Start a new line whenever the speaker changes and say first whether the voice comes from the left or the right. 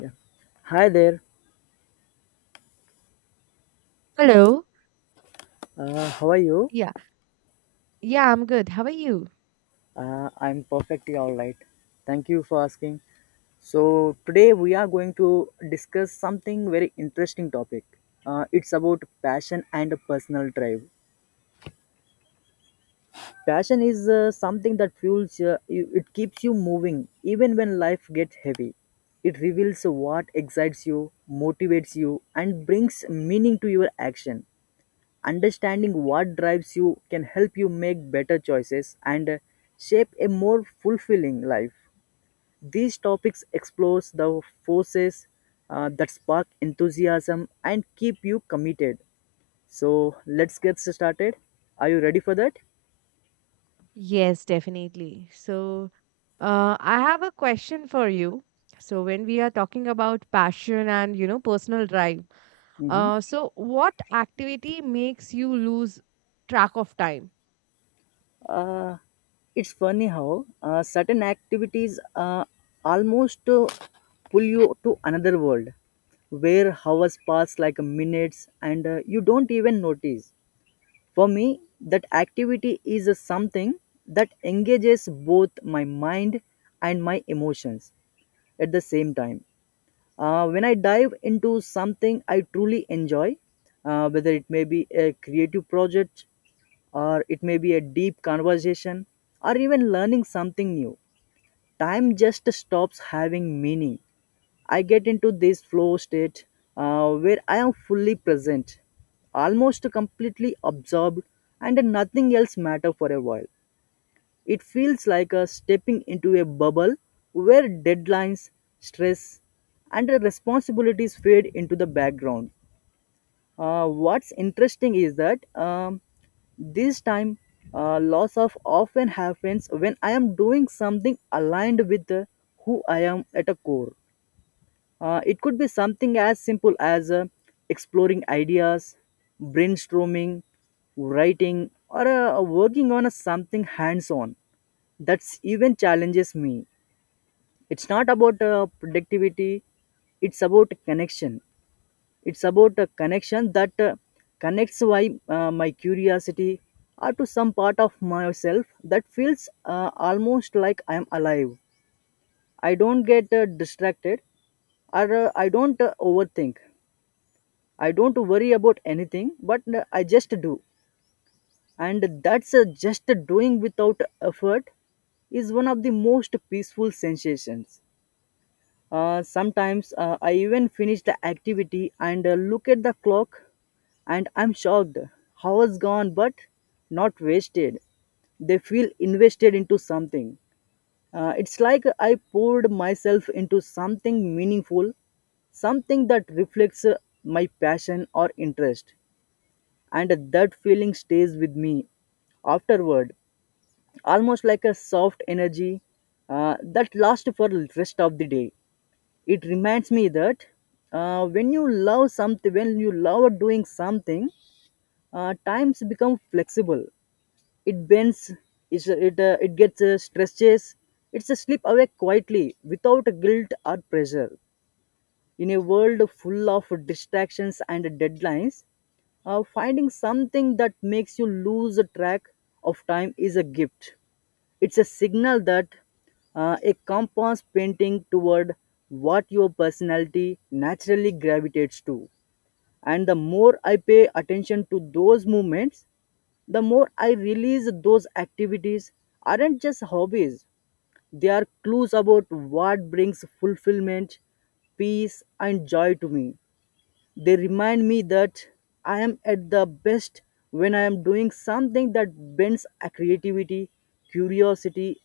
left: Yeah. Hi there.
right: Hello.
left: How are you?
right: Yeah, yeah, I'm good. How are you?
left: I'm perfectly all right. Thank you for asking. So today we are going to discuss something very interesting topic. It's about passion and personal drive. Passion is something that fuels you. It keeps you moving even when life gets heavy. It reveals what excites you, motivates you, and brings meaning to your action. Understanding what drives you can help you make better choices and shape a more fulfilling life. These topics explore the forces that spark enthusiasm and keep you committed. So let's get started. Are you ready for that?
right: Yes, definitely. So, I have a question for you. So, when we are talking about passion and personal drive,
left: Mm-hmm.
right: so what activity makes you lose track of time?
left: Uh, it's funny how certain activities almost pull you to another world where hours pass like minutes and you don't even notice. For me, that activity is a something that engages both my mind and my emotions at the same time. When I dive into something I truly enjoy, whether it may be a creative project or it may be a deep conversation or even learning something new, time just stops having meaning. I get into this flow state where I am fully present, almost completely absorbed, and nothing else matter for a while. It feels like a stepping into a bubble where deadlines, stress, and responsibilities fade into the background. What's interesting is that this time loss of often happens when I am doing something aligned with who I am at a core. It could be something as simple as exploring ideas, brainstorming, writing, or working on a something hands on that's even challenges me. It's not about productivity, it's about connection. It's about a connection that connects why my curiosity or to some part of myself that feels almost like I am alive. I don't get distracted or I don't overthink. I don't worry about anything, but I just do. And that's just doing without effort is one of the most peaceful sensations. Sometimes I even finish the activity and look at the clock and I'm shocked. Hours gone but not wasted. They feel invested into something. It's like I poured myself into something meaningful, something that reflects my passion or interest. And that feeling stays with me afterward, almost like a soft energy that lasts for the rest of the day. It reminds me that when you love something, when you love doing something, times become flexible. It bends, it gets stretches, it's a slip away quietly without guilt or pressure. In a world full of distractions and deadlines, finding something that makes you lose track of time is a gift. It's a signal that a compass painting toward what your personality naturally gravitates to. And the more I pay attention to those movements, the more I realize those activities aren't just hobbies. They are clues about what brings fulfillment, peace, and joy to me. They remind me that I am at the best when I am doing something that bends a creativity, curiosity,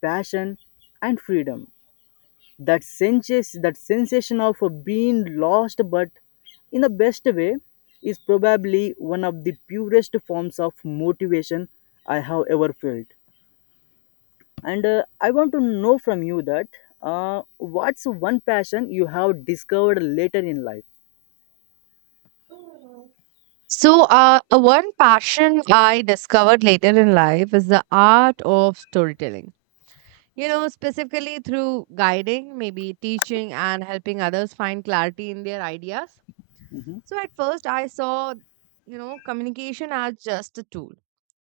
left: passion, and freedom. That sensation of being lost, but in the best way, is probably one of the purest forms of motivation I have ever felt. And I want to know from you that what's one passion you have discovered later in life?
right: So, one passion I discovered later in life is the art of storytelling. Specifically through guiding, maybe teaching, and helping others find clarity in their ideas.
left: Mhm.
right: So, at first, I saw communication as just a tool,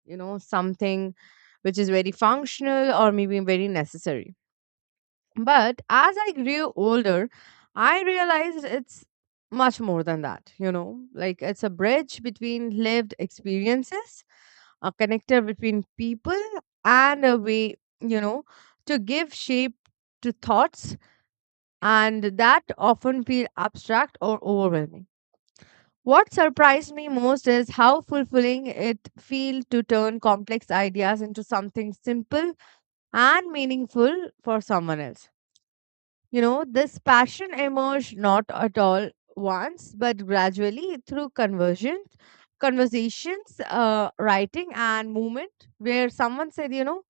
right: something which is very functional or maybe very necessary. But as I grew older, I realized it's much more than that, like it's a bridge between lived experiences, a connector between people, and a way, you know, to give shape to thoughts and that often feel abstract or overwhelming. What surprised me most is how fulfilling it feels to turn complex ideas into something simple and meaningful for someone else. This passion emerged not at all once, but gradually through conversations, writing, and movement, where someone said,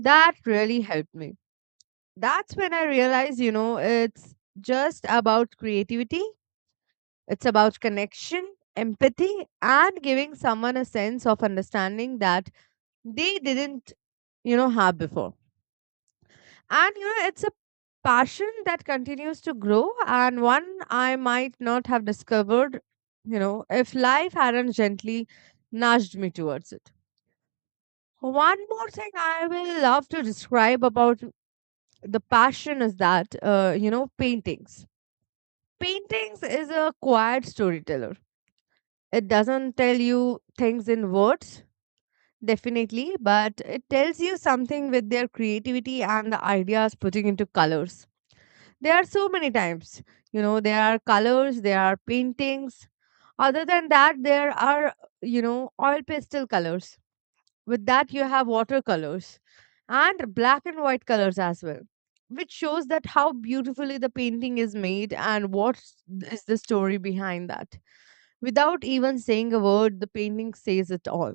right: that really helped me. That's when I realized, it's just about creativity, it's about connection, empathy, and giving someone a sense of understanding that they didn't, have before. And it's a passion that continues to grow, and one I might not have discovered, if life hadn't gently nudged me towards it. One more thing I will love to describe about the passion is that, paintings. Paintings is a quiet storyteller. It doesn't tell you things in words, definitely, but it tells you something with their creativity and the ideas putting into colors. There are so many types. There are colors, there are paintings. Other than that, there are, oil pastel colors. With that, you have watercolors and black and white colors as well, which shows that how beautifully the painting is made and what is the story behind that. Without even saying a word, the painting says it all.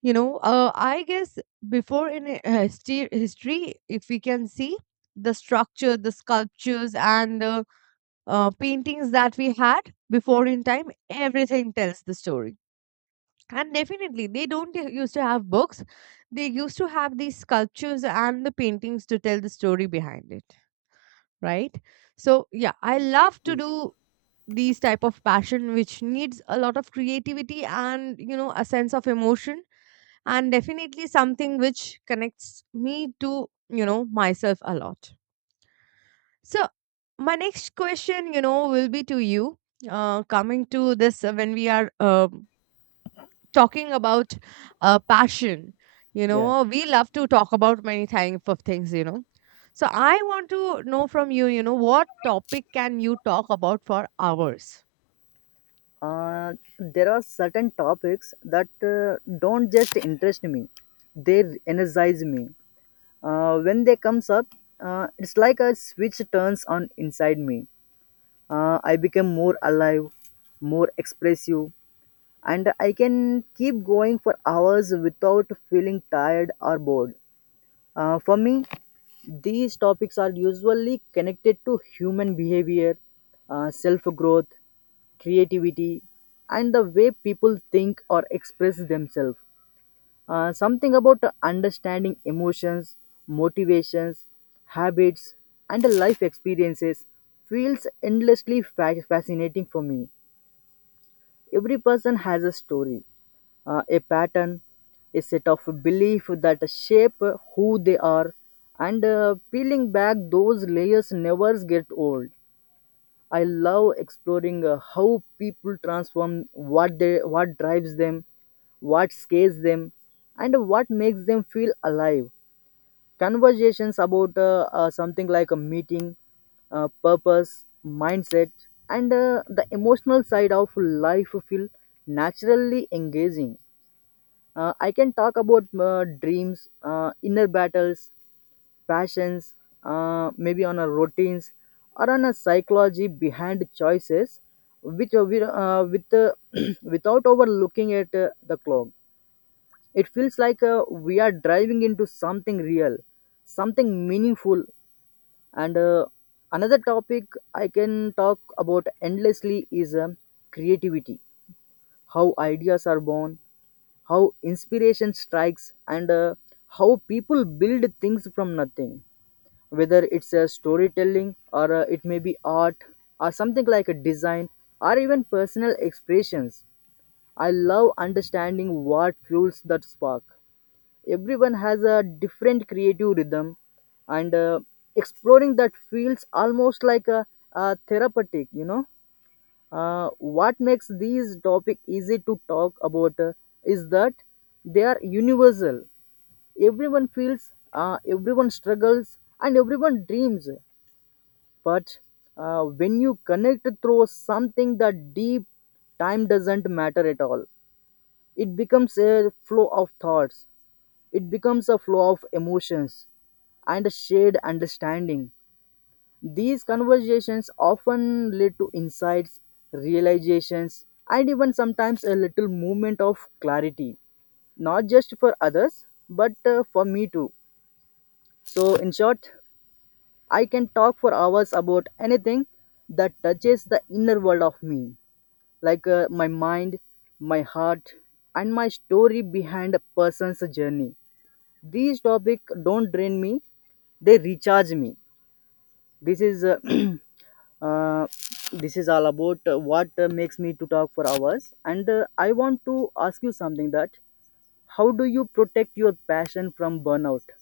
right: I guess before in history, if we can see the structure, the sculptures, and the paintings that we had before in time, everything tells the story. And definitely, they don't used to have books. They used to have these sculptures and the paintings to tell the story behind it, right? So, yeah, I love to do these type of passion, which needs a lot of creativity and a sense of emotion, and definitely something which connects me to myself a lot. So, my next question, will be to you. Coming to this, when we are talking about passion,
left: Yeah.
right: we love to talk about many type of things. So, I want to know from you, what topic can you talk about for hours?
left: There are certain topics that don't just interest me, they energize me when they comes up. It's like a switch turns on inside me. I become more alive, more expressive, and I can keep going for hours without feeling tired or bored. For me, these topics are usually connected to human behavior, self growth, creativity, and the way people think or express themselves. Something about understanding emotions, motivations, habits, and life experiences feels endlessly fascinating for me. Every person has a story, a pattern, a set of belief that shape who they are, and peeling back those layers never get old. I love exploring how people transform what they what drives them, what scares them, and what makes them feel alive. Conversations about something like a meeting, purpose, mindset, and the emotional side of life feel naturally engaging. I can talk about dreams, inner battles, passions, maybe on a routines or on a psychology behind choices, which we, with without overlooking at the clock. It feels like we are driving into something real, something meaningful, and another topic I can talk about endlessly is creativity. How ideas are born, how inspiration strikes, and how people build things from nothing, whether it's a storytelling or it may be art or something like a design or even personal expressions. I love understanding what fuels that spark. Everyone has a different creative rhythm, and exploring that feels almost like a therapeutic, you know. What makes these topic easy to talk about is that they are universal. Everyone feels, everyone struggles, and everyone dreams. But when you connect through something that deep, time doesn't matter at all. It becomes a flow of thoughts, it becomes a flow of emotions, and a shared understanding. These conversations often lead to insights, realizations, and even sometimes a little moment of clarity, not just for others, but for me too. So, in short, I can talk for hours about anything that touches the inner world of me, like my mind, my heart, and my story behind a person's journey. These topic don't drain me, they recharge me. This is uh, this is all about what makes me to talk for hours, and I want to ask you something, that how do you protect your passion from burnout?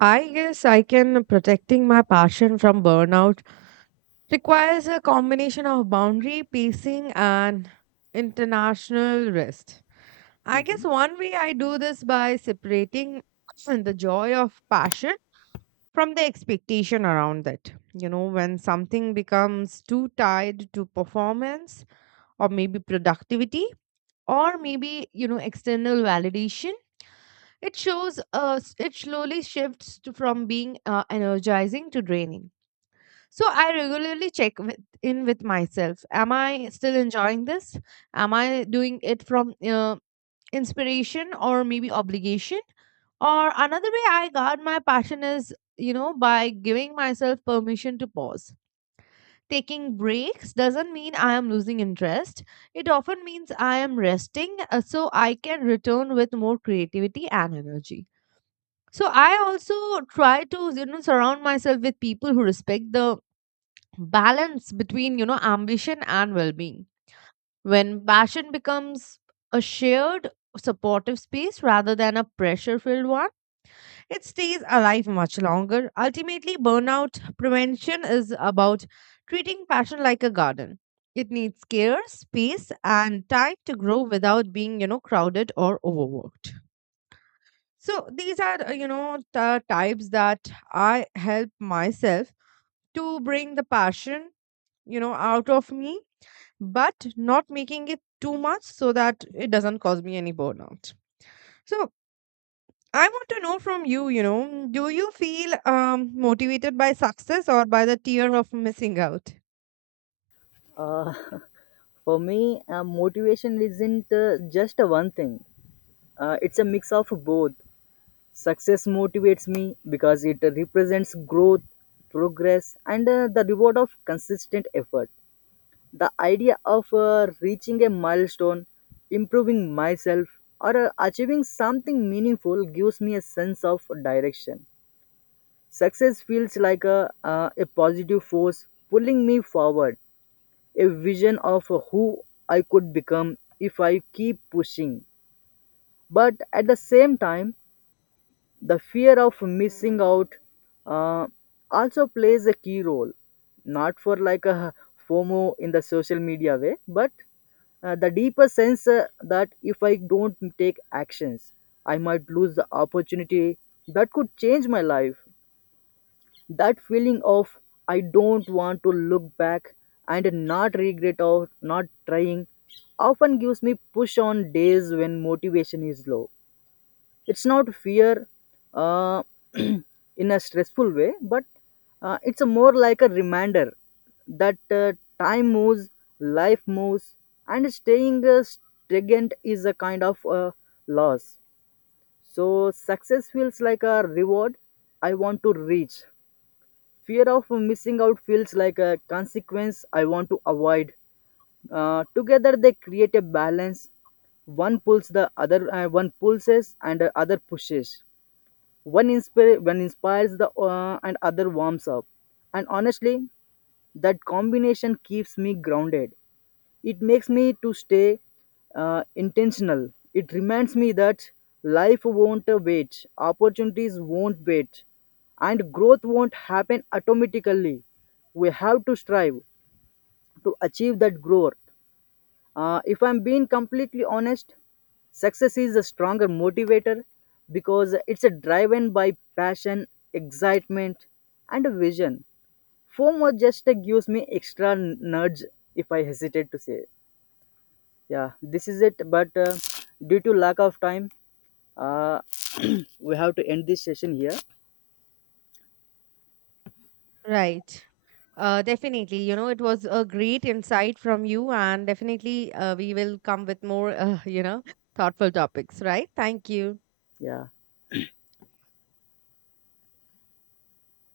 right: I guess I can protecting my passion from burnout requires a combination of boundary, pacing, and international rest. I guess
left: Mhm.
right: one way I do this by separating the joy of passion from the expectation around it. When something becomes too tied to performance or maybe productivity or maybe, external validation, it shows it slowly shifts from being energizing to draining. So I regularly check in with myself. Am I still enjoying this? Am I doing it from inspiration or maybe obligation? Or another way I guard my passion is, by giving myself permission to pause. Taking breaks doesn't mean I am losing interest. It often means I am resting, so I can return with more creativity and energy. So I also try to, surround myself with people who respect the balance between ambition and well-being. When passion becomes a shared, supportive space rather than a pressure filled one, it stays alive much longer. Ultimately, burnout prevention is about treating passion like a garden. It needs care, space, and time to grow without being crowded or overworked. So these are the types that I help myself to bring the passion out of me, but not making it too much so that it doesn't cause me any burnout. So I want to know from you, do you feel motivated by success or by the fear of missing out?
left: uh, for me, motivation isn't just a one thing. It's a mix of both. Success motivates me because it represents growth, progress, and the reward of consistent effort. The idea of reaching a milestone, improving myself, or achieving something meaningful gives me a sense of direction. Success feels like a positive force pulling me forward, a vision of who I could become if I keep pushing. But at the same time, the fear of missing out uh, also plays a key role, not for like a FOMO in the social media way, but the deeper sense that if I don't take actions I might lose the opportunity that could change my life. That feeling of I don't want to look back and not regret or not trying often gives me push on days when motivation is low. It's not fear uh, in a stressful way, but it's a more like a reminder that time moves, life moves, and staying stagnant is a kind of loss. So success feels like a reward I want to reach, fear of missing out feels like a consequence I want to avoid. Together they create a balance. One pulls the other, one pulses and the other pushes. One inspires the and other warms up. And honestly, that combination keeps me grounded. It makes me to stay intentional. It reminds me that life won't wait, opportunities won't wait, and growth won't happen automatically. We have to strive to achieve that growth. If I'm being completely honest, success is a stronger motivator because it's a driven by passion, excitement, and a vision. FOMO just gives me extra nudge if I hesitate to say, yeah, this is it. But due to lack of time, uh, we have to end this session here.
right: Right. Definitely. It was a great insight from you, and definitely we will come with more, thoughtful topics, right? Thank you.
left: Yeah.